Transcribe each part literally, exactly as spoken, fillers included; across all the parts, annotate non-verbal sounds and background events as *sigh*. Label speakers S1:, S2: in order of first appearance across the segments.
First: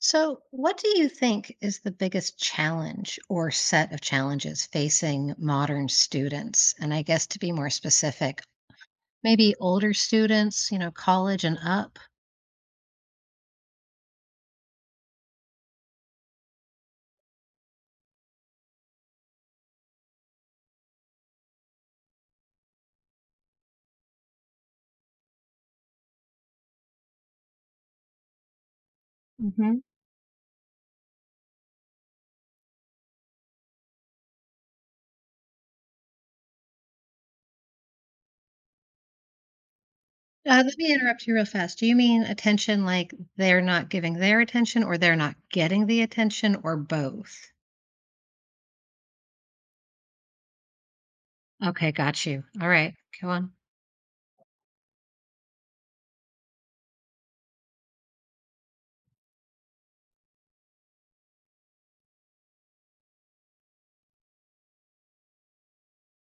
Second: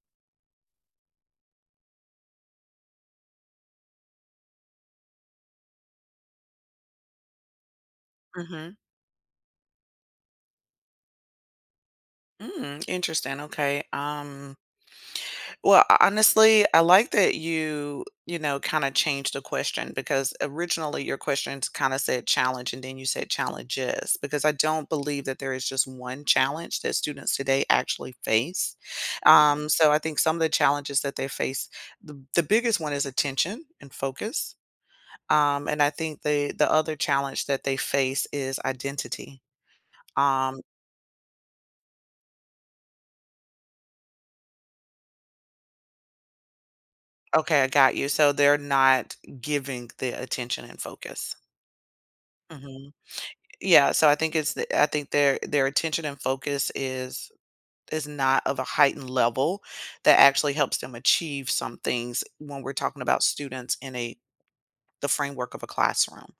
S1: So, what do you think is the biggest challenge or set of challenges facing modern students? And I guess to be more specific,
S2: Mhm.
S1: maybe older students, you know, college and up.
S2: Mm, interesting. Okay. Um, well, ho- honestly, I like that you, you know, kind of changed the question because originally your questions kind of said challenge and then you said challenges because I don't believe that there is just one challenge that students today actually face. Mhm. Um,
S1: hmm
S2: so I think some of the challenges that they face, the, the biggest one is attention and focus. Um, and I think the the other challenge that they face is identity. um,
S1: Uh, let me interrupt you real fast. Do you mean attention like they're not giving their attention or they're not getting the attention or both?
S2: Okay, I got you. So they're not giving the attention and focus.
S1: Okay, got you. All
S2: Hmm
S1: right, go on.
S2: Yeah, so I think it's the, I think their their attention and focus is is not of a heightened level that actually helps them achieve some things when we're talking about students in a the framework of a classroom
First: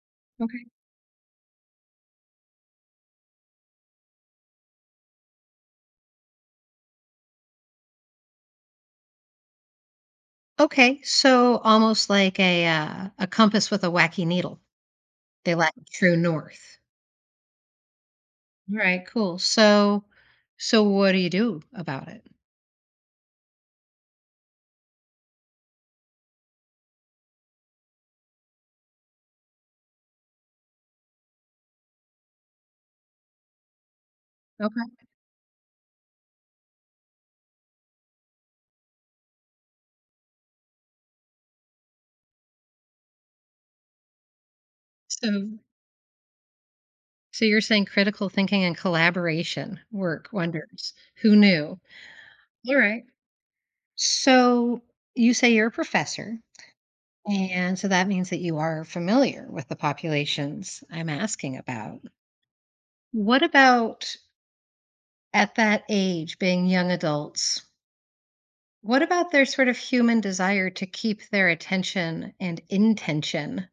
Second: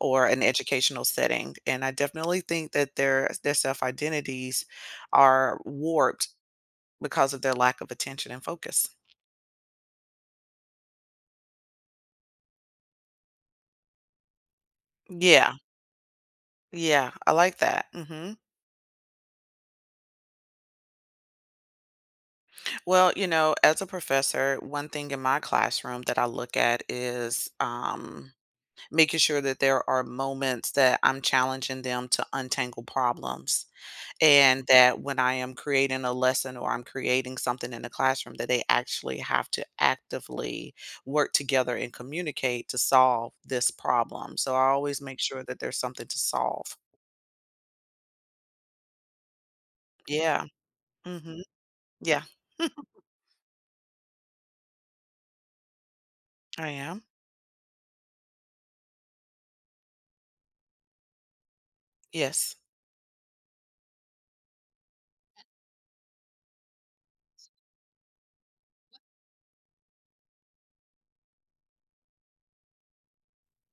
S2: or an
S1: Okay.
S2: educational setting. And I definitely think that their their self identities are warped because of their lack of attention and focus.
S1: Okay, so almost like a uh, a compass with a wacky needle.
S2: Yeah,
S1: They lack true north.
S2: yeah, I like that. Hmm
S1: All right, cool. So so what do you do about it?
S2: Well, you know, as a professor, one thing in my classroom that I look at is um, making sure that there are moments that I'm challenging them to untangle problems. And
S1: Okay.
S2: that when I am creating a lesson or I'm creating something in the classroom, that they actually have to actively work together and communicate to solve this problem. So I always make
S1: So
S2: sure that there's something to solve.
S1: so you're saying critical thinking and collaboration work
S2: Yeah.
S1: wonders.
S2: hmm
S1: Who knew?
S2: Yeah.
S1: All right. So you say you're a professor,
S2: *laughs* I am.
S1: and so that means that you are familiar with the populations I'm asking about.
S2: Yes.
S1: What about at that age, being young adults? What about their sort of human desire to keep their attention and intention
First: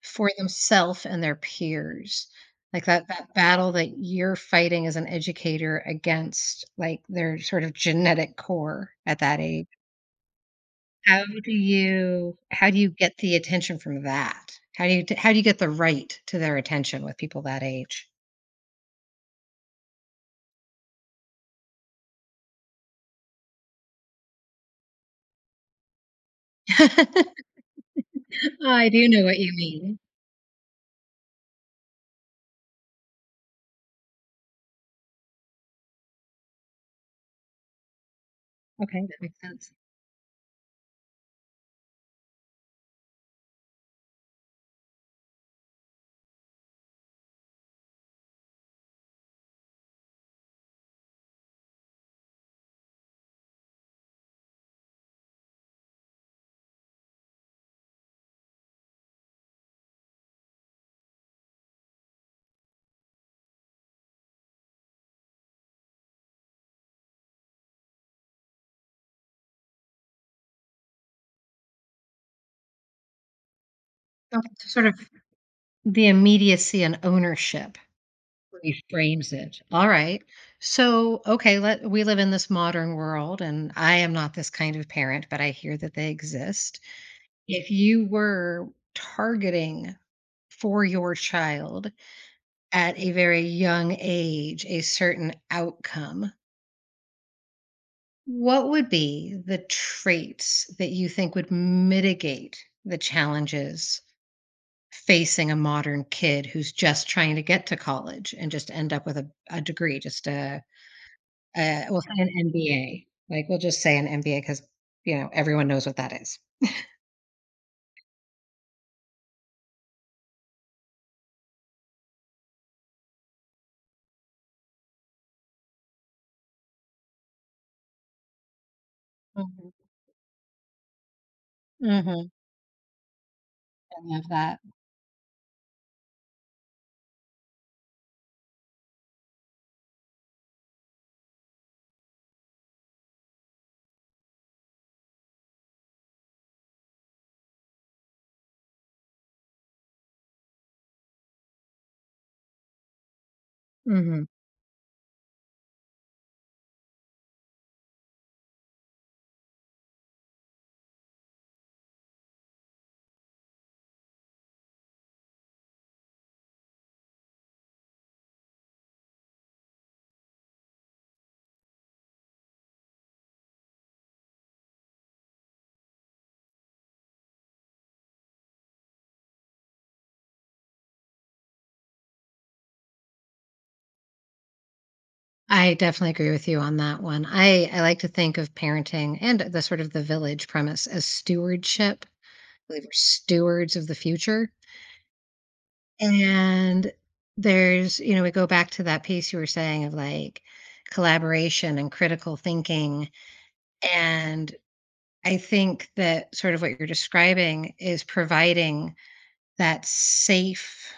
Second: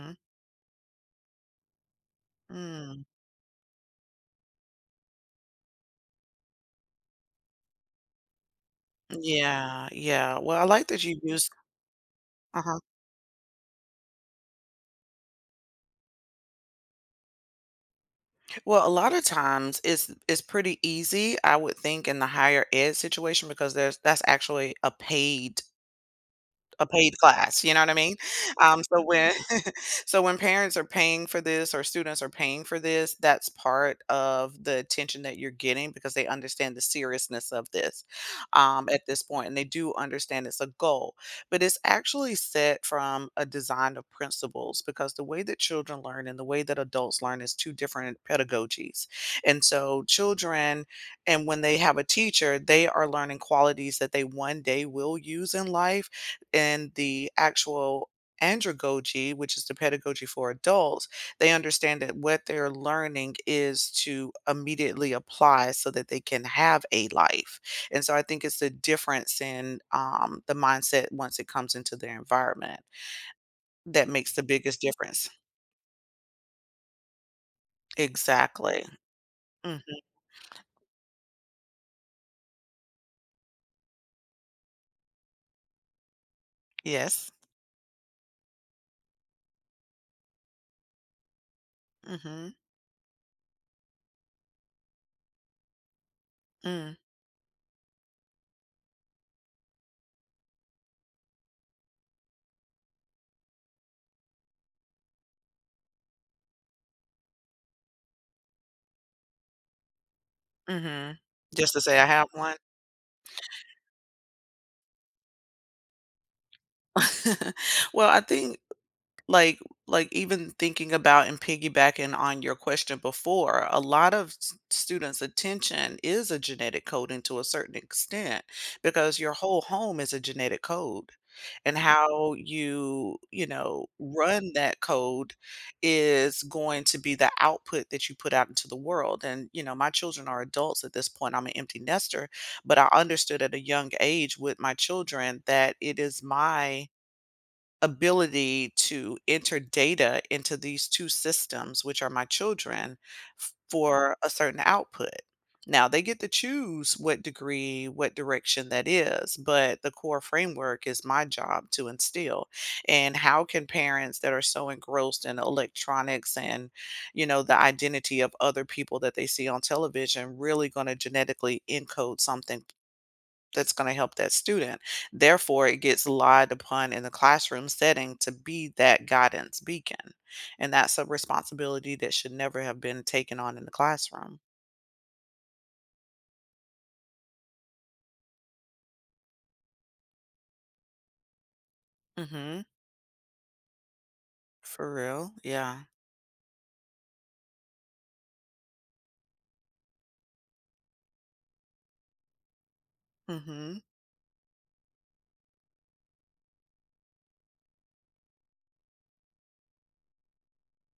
S1: for themselves and their peers? Like
S2: hmm
S1: that that battle that you're fighting as an educator against like their sort of genetic core at that age.
S2: Yeah, yeah. well, I like that you
S1: How
S2: use
S1: do you how do
S2: uh-huh.
S1: you get the attention from that? How do you how do you get the right to their attention with people that age?
S2: Well, a lot of times it's it's pretty easy, I would think, in the higher ed situation because there's that's actually a paid a paid
S1: *laughs*
S2: class, you know what I mean? Um,
S1: I
S2: so
S1: do know
S2: when
S1: what you mean.
S2: *laughs* so when parents are paying for this or students are paying for this, that's part of the attention that you're getting because they understand the seriousness of this um,
S1: Okay,
S2: at
S1: that
S2: this
S1: makes
S2: point, and they
S1: sense.
S2: do understand it's a goal. But it's actually set from a design of principles because the way that children learn and the way that adults learn is two different pedagogies, and so children and when they have a teacher, they are learning qualities that they one day will use in life in the actual andragogy, which is the pedagogy for adults, they understand that what they're learning is to immediately apply so that they can have a life. And so I think it's the difference in um, the mindset once it comes into their environment that makes the
S1: That's
S2: biggest
S1: sort of
S2: difference.
S1: the immediacy and ownership
S2: Exactly.
S1: reframes it.
S2: hmm
S1: All right. So, okay, let we live in this modern world, and I am not this kind of parent, but I hear that they exist.
S2: Yes.
S1: If you were targeting for your child
S2: hmm
S1: at a very young age a certain outcome,
S2: Mm-hmm.
S1: what would be the traits that you think would mitigate the challenges facing a modern kid who's just trying to get to college and just end up with a, a degree, just a.
S2: Mm-hmm. Just to
S1: Uh,
S2: say
S1: we'll
S2: I
S1: say
S2: have
S1: an
S2: one.
S1: M B A. Like, we'll just say an M B A because you know, everyone knows what that is.
S2: *laughs* Well, I think like like even thinking about and piggybacking on your question before a lot of s- students attention is a genetic coding to a certain extent because your whole
S1: Mhm,
S2: home is a genetic code and
S1: mhm,
S2: how you you know
S1: I love
S2: run
S1: that.
S2: that code is going to be the output that you put out into the world. And you know my children are adults at this point, I'm an empty nester, but I understood at a young age with my children that it is my ability to enter data into these two systems, which are my children, f for
S1: Mhm.
S2: a certain output. Now, they get to choose what degree, what direction that is, but the core framework is my job to instill. And how can parents that are so engrossed in electronics and, you know, the identity of other people that they see on television really gonna genetically encode something that's going to help that student. Therefore, it gets relied upon in the classroom setting to be that guidance beacon. And that's a responsibility that should never have been taken on in the classroom.
S1: I definitely agree with you on that one. I I like to think of parenting and the sort of the village premise as stewardship. I
S2: Mhm.
S1: believe we're stewards of the future.
S2: For real. Yeah.
S1: And there's, you know, we go back to that piece you were saying of, like, collaboration and critical thinking,
S2: Mhm.
S1: and I think that sort of what you're describing is providing that safe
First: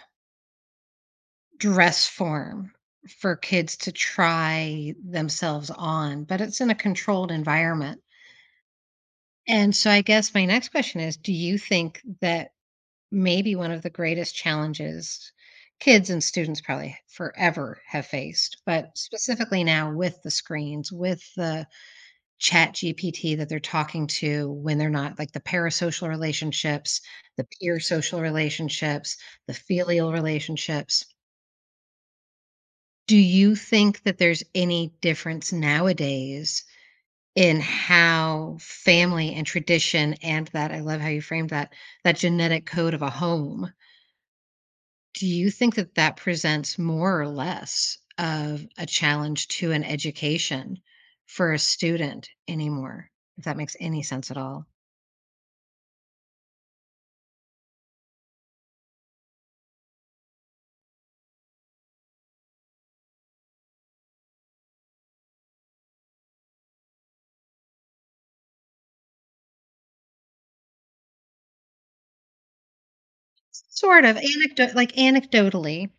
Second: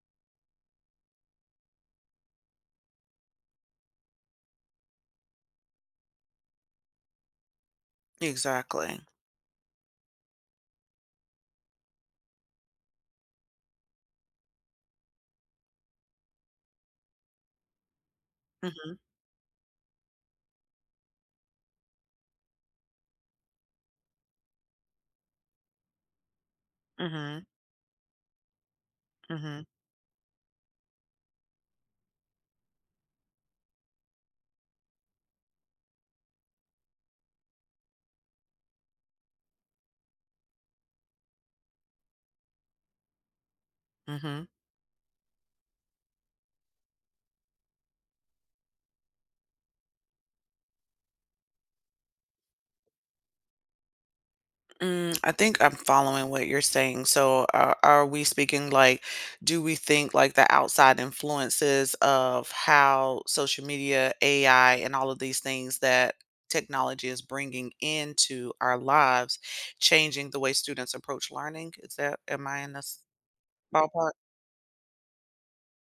S1: dress form for kids to try themselves on, but it's in a controlled environment.
S2: Exactly.
S1: And so I guess my next question is, do you think that maybe one of the greatest challenges kids and students probably forever have faced,
S2: Mhm.
S1: but specifically now with the screens, with the chat G P T that they're talking to when they're not, like the parasocial relationships, the
S2: Mhm.
S1: peer social relationships, the
S2: Mhm.
S1: filial relationships. Do you think that there's any difference nowadays in how family and tradition and that, I love how you framed that, that genetic code of a home.
S2: Mhm.
S1: Do you think that that presents more or less of a challenge to an education for a student anymore? If that makes any sense at all.
S2: Mm, I think I'm following what you're saying. So, are, are we speaking like, do we think like the outside influences of how social media, A I, and all of these things that technology is bringing into our lives, changing the way students approach learning? Is that, am I in this
S1: Sort
S2: ballpark?
S1: of anecdote, like anecdotally,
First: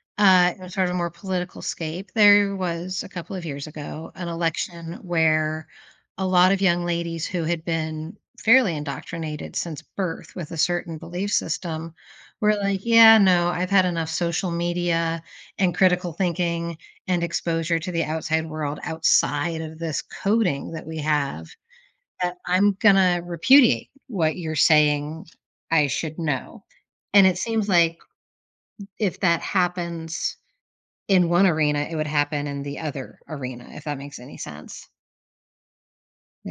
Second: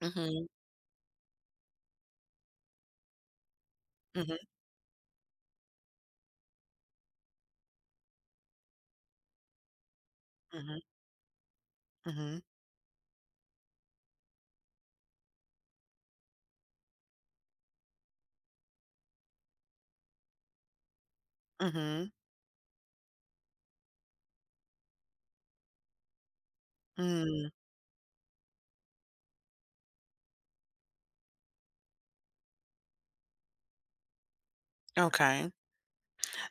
S2: Mm-hmm.
S1: uh, in sort of a more political scape, there was a couple of years ago an
S2: Mm-hmm.
S1: election where a lot of young ladies who had been fairly indoctrinated since birth with a
S2: Mm-hmm.
S1: certain belief system
S2: Mm-hmm.
S1: were like, "Yeah, no, I've had enough social media and critical thinking and exposure to the outside world outside of this coding that we have
S2: Mm-hmm.
S1: that I'm going to repudiate what you're saying I should know." And it
S2: Mm.
S1: seems like if that happens in one arena, it would happen in the other arena, if that makes any sense.
S2: Okay.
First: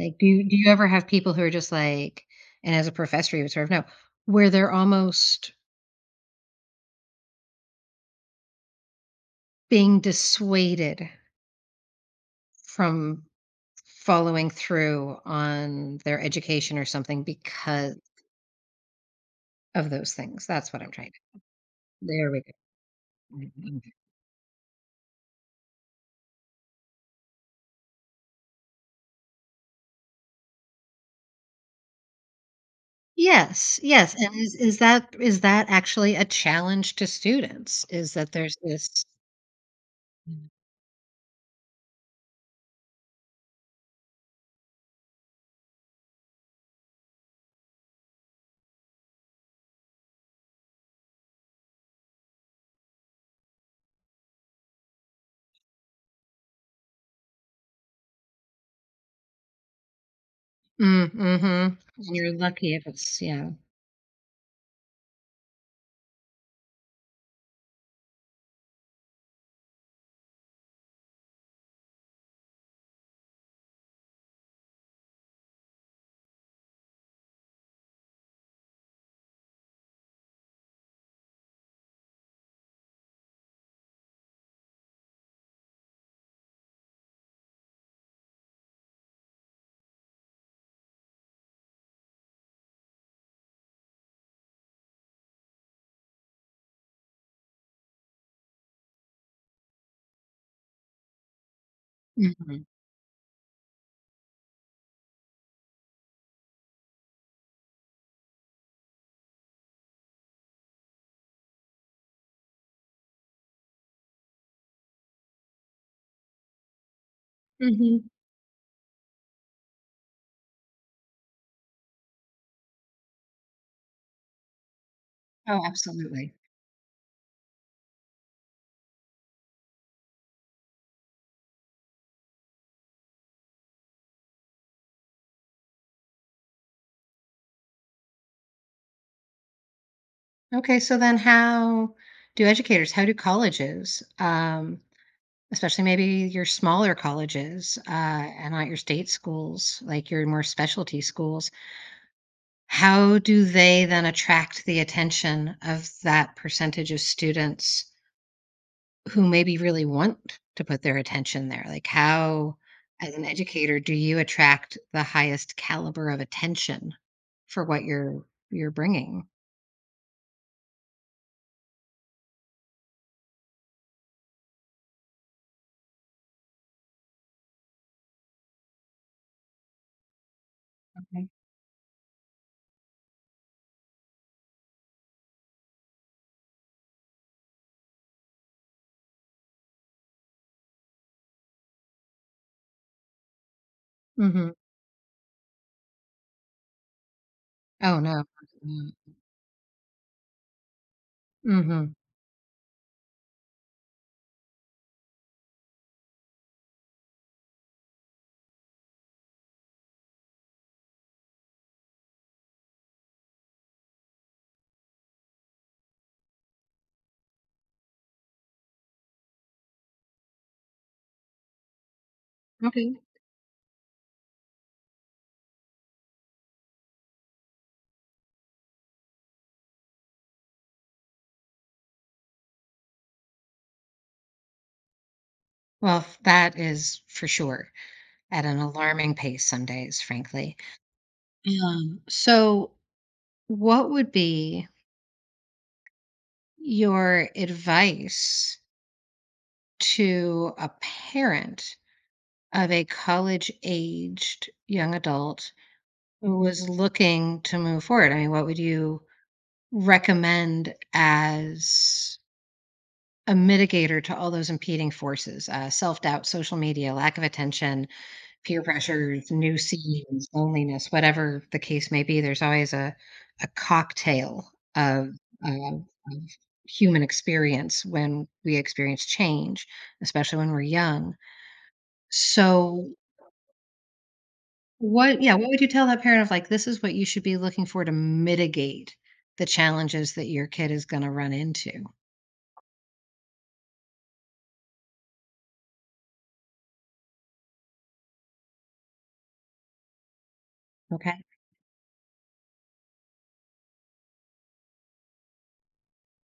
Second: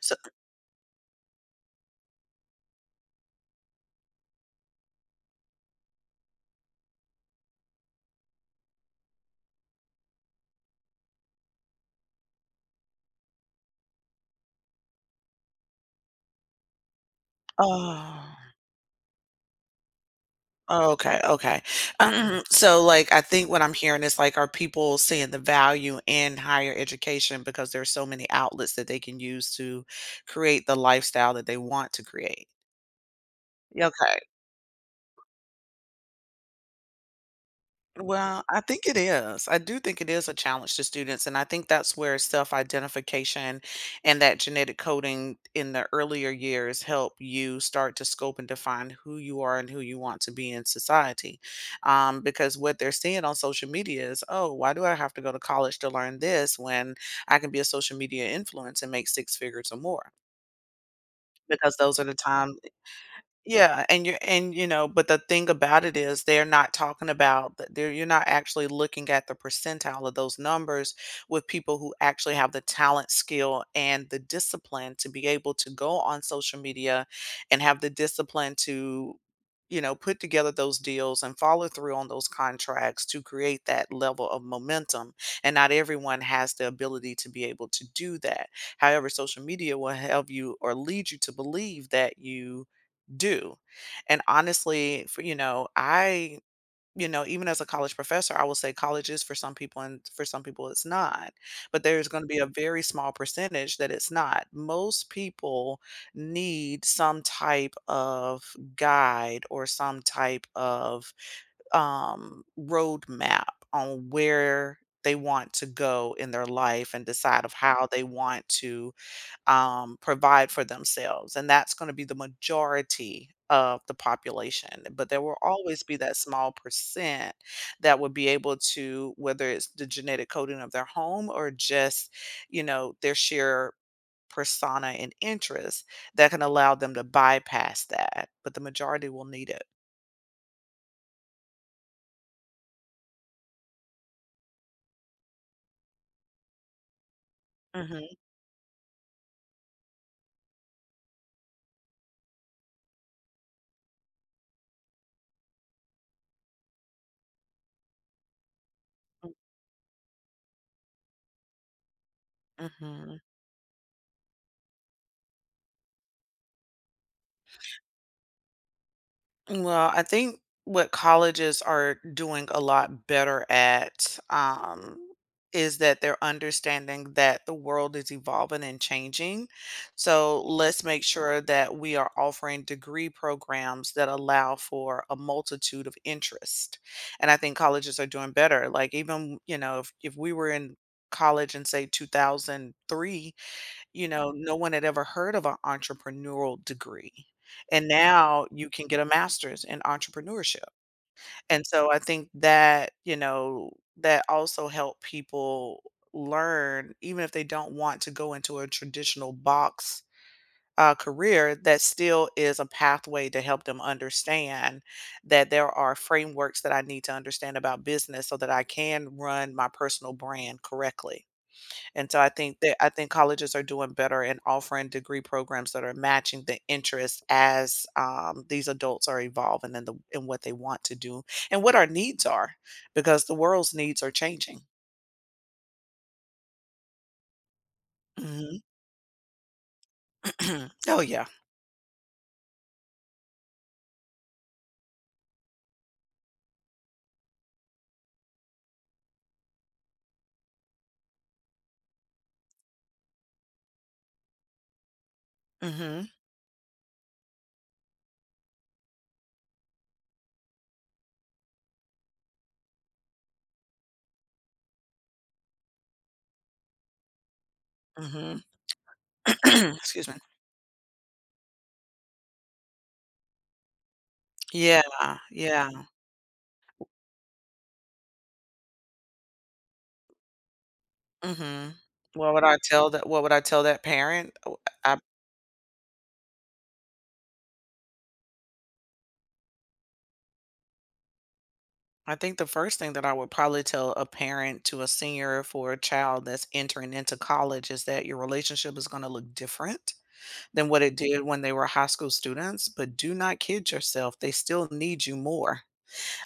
S2: So,
S1: do you do you ever have people who are just like, and as a professor, you would sort of know, where they're almost being dissuaded from following through on their education or something because
S2: oh.
S1: of those things? That's what
S2: Oh,
S1: I'm trying
S2: okay,
S1: to.
S2: okay.
S1: There we
S2: Um,
S1: go.
S2: So, like, I think what I'm
S1: Mhm.
S2: hearing is like, are people seeing the value in higher education because there's so many outlets that they can use to create the lifestyle that they want to create?
S1: Yes, yes,
S2: Okay.
S1: and is is that is that actually a challenge to students? Is that
S2: Well,
S1: there's
S2: I think it
S1: this.
S2: is. I do think it is a challenge to students. And I think that's where self identification and that genetic coding in the earlier years help you start to scope and define who you are and who you want to be in society. Um, because what they're seeing on social media is, oh, why do I have to go to college to learn this when I can be a social media influence and make six figures or more?
S1: Mm,
S2: Because
S1: mhm.
S2: those are the
S1: You're
S2: times
S1: lucky if it's, yeah.
S2: yeah, and you're and you know, but the thing about it is they're not talking about that they're you're not actually looking at the percentile of those numbers with people who actually have the talent, skill, and the discipline to be able to go on social media and have the discipline to, you know, put together those deals and follow through on those contracts to create that level of momentum. And not everyone has the ability to be able to do that. However, social media will help you or lead you to believe that you do. And honestly, for you know, I you know, even as a college professor, I will say college is for some people and for some people it's not. But there's going to be a
S1: Mhm.
S2: very small percentage that it's not. Most people need some type of guide or some type of um, roadmap on where they want to go in their life and decide of how they
S1: Mhm.
S2: want to um, provide for themselves, and that's going to be the majority of the population. But there will
S1: Oh,
S2: always be that
S1: absolutely.
S2: small percent that would be able to, whether it's the genetic coding of their home or just, you know, their sheer persona and interest that can allow them to bypass that. But the majority will need it.
S1: Okay, so then how do educators, how do colleges, um, especially maybe your smaller colleges, uh,
S2: Hmm
S1: and not your state schools, like your more specialty schools, how do they then attract the attention of that percentage of students who maybe really want to put their attention there? Like how, as
S2: hmm
S1: an educator, do you attract the highest caliber of attention for what you're you're bringing?
S2: Well, I think what colleges are doing a lot better at um, is that they're understanding that the world is evolving and changing. So let's make sure that we are offering degree programs that allow for a multitude of interest. And I think colleges are doing better. Like even, you know, if, if we were in college in say two thousand three, you know,
S1: Mhm.
S2: no one had ever heard of an entrepreneurial degree, and
S1: Oh, no.
S2: now you can get a master's in entrepreneurship, and so
S1: Mhm.
S2: I think that, you know, that also helped people learn, even if they don't want to go into a traditional box, uh, career, that still is a pathway to help them understand that there are frameworks that I need to understand about business so that I can run my personal brand correctly. And so I think that I
S1: Okay.
S2: think colleges are doing better in offering degree programs that are matching the interests as um, these adults are evolving in the in what they want to do and what our needs are, because the world's needs are changing.
S1: Well, f that is for sure at an
S2: Mhm.
S1: alarming pace some days, frankly.
S2: *clears throat* Oh yeah.
S1: Um, so what would be your advice to a parent of a college-aged young adult
S2: hmm
S1: who was looking to move forward? I mean, what would you recommend as a mitigator to all those impeding forces? Uh, self-doubt, social media, lack of attention,
S2: hmm
S1: peer pressures, new
S2: *clears throat* Excuse me.
S1: scenes, loneliness, whatever the case may be, there's always a a cocktail
S2: Yeah.
S1: of of
S2: Yeah.
S1: of human experience when we experience change, especially when we're young.
S2: hmm What would I tell
S1: So,
S2: that? What would I tell that parent?
S1: what yeah, what would you tell that parent of like, "This is what you should be looking for to mitigate the challenges that your kid is gonna run into."
S2: I think the first thing that I would probably tell a parent to a senior for a child that's entering into college is that your relationship is going to look different than what it did
S1: Okay.
S2: when they were high school students. But do not kid yourself, they still need you more.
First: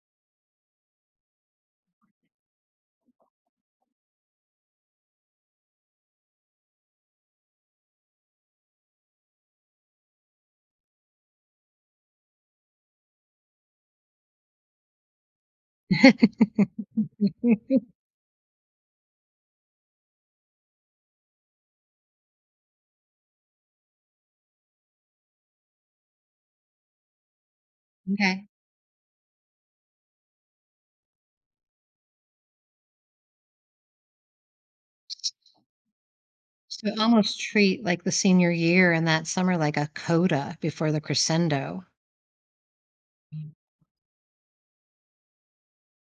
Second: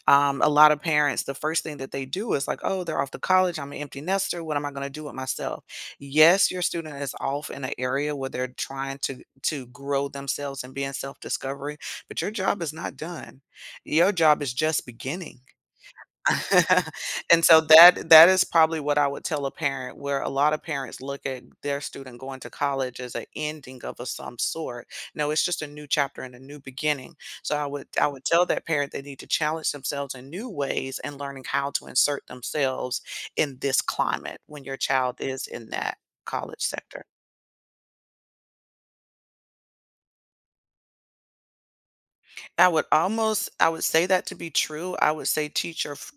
S2: Um, a lot of parents, the first thing that they do is like, oh, they're off to college. I'm an empty nester. What am I going to do with myself? Yes, your student is off in an area where they're trying to, to grow themselves and be in self discovery, but your job is not done. Your job is just beginning. *laughs*
S1: *laughs*
S2: And so that that is probably what I would tell a parent, where a lot of parents look at their student going to college as an ending of a some sort. No, it's just a new chapter and a new beginning. So I would I would tell
S1: Okay.
S2: that parent they need to challenge themselves in new ways and learning how to insert themselves in this climate when your child is in that college
S1: So
S2: sector.
S1: almost treat like the senior year and that summer like a coda before the crescendo.
S2: I would almost I would say that to be true. I would say teach your f-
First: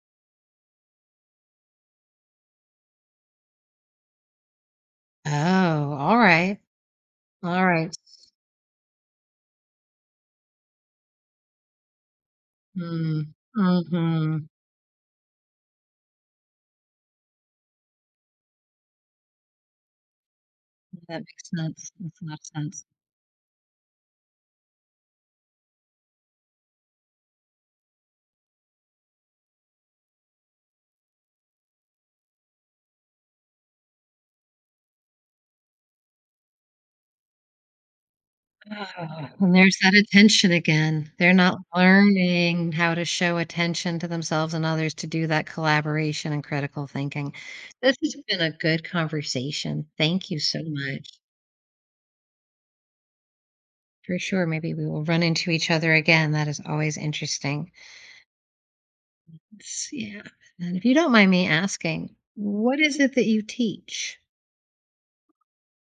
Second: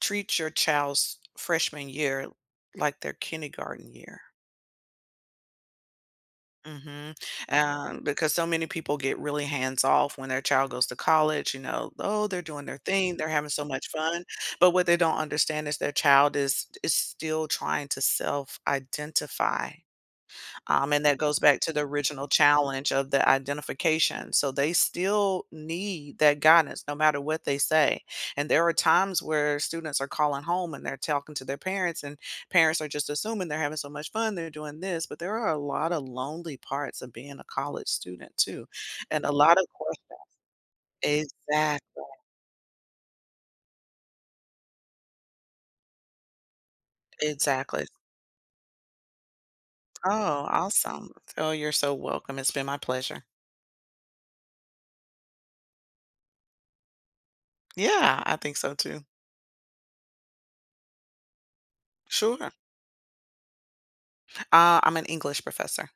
S2: treat your child's freshman year like their kindergarten year.
S1: Oh, alright,
S2: Mhm.
S1: alright.
S2: Um, because so many people get really hands off when their child goes to college, you know, oh, they're doing their thing, they're
S1: Mm,
S2: having so much fun.
S1: mhm.
S2: But what they don't understand is their child is is still trying to self-identify. Um, and that
S1: That
S2: goes
S1: makes
S2: back to the
S1: sense, makes a
S2: original
S1: lot of sense.
S2: challenge of the identification. So they still need that guidance no matter what they say. And there are times where students are calling home and they're talking to their parents, and parents are just assuming they're having so much fun, they're doing this. But there are a lot of lonely parts of being a college student, too. And
S1: Oh,
S2: a
S1: and
S2: lot of
S1: there's that
S2: questions.
S1: attention again. They're not
S2: Exactly.
S1: learning how to show attention to themselves and others to do that collaboration and critical thinking.
S2: Exactly.
S1: This has been a good conversation. Thank you
S2: Oh,
S1: so much.
S2: awesome. Oh, you're so welcome. It's been my pleasure.
S1: For sure, maybe we will run into each other again. That is always interesting.
S2: Yeah, I think so too.
S1: It's, yeah, and if you don't mind me asking,
S2: Sure.
S1: what is it that you teach?
S2: Uh, I'm an English professor.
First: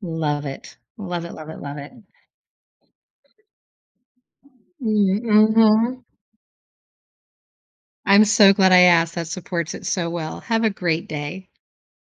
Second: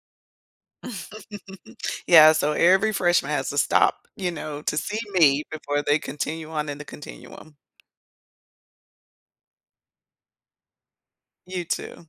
S1: Love it. Love it, love it,
S2: *laughs*
S1: love it.
S2: Yeah, so every freshman has to stop, you know, to see
S1: Mm,
S2: me before they
S1: mhm.
S2: continue on in the continuum.
S1: I'm so glad I asked, that supports it so well. Have a great day.
S2: You too.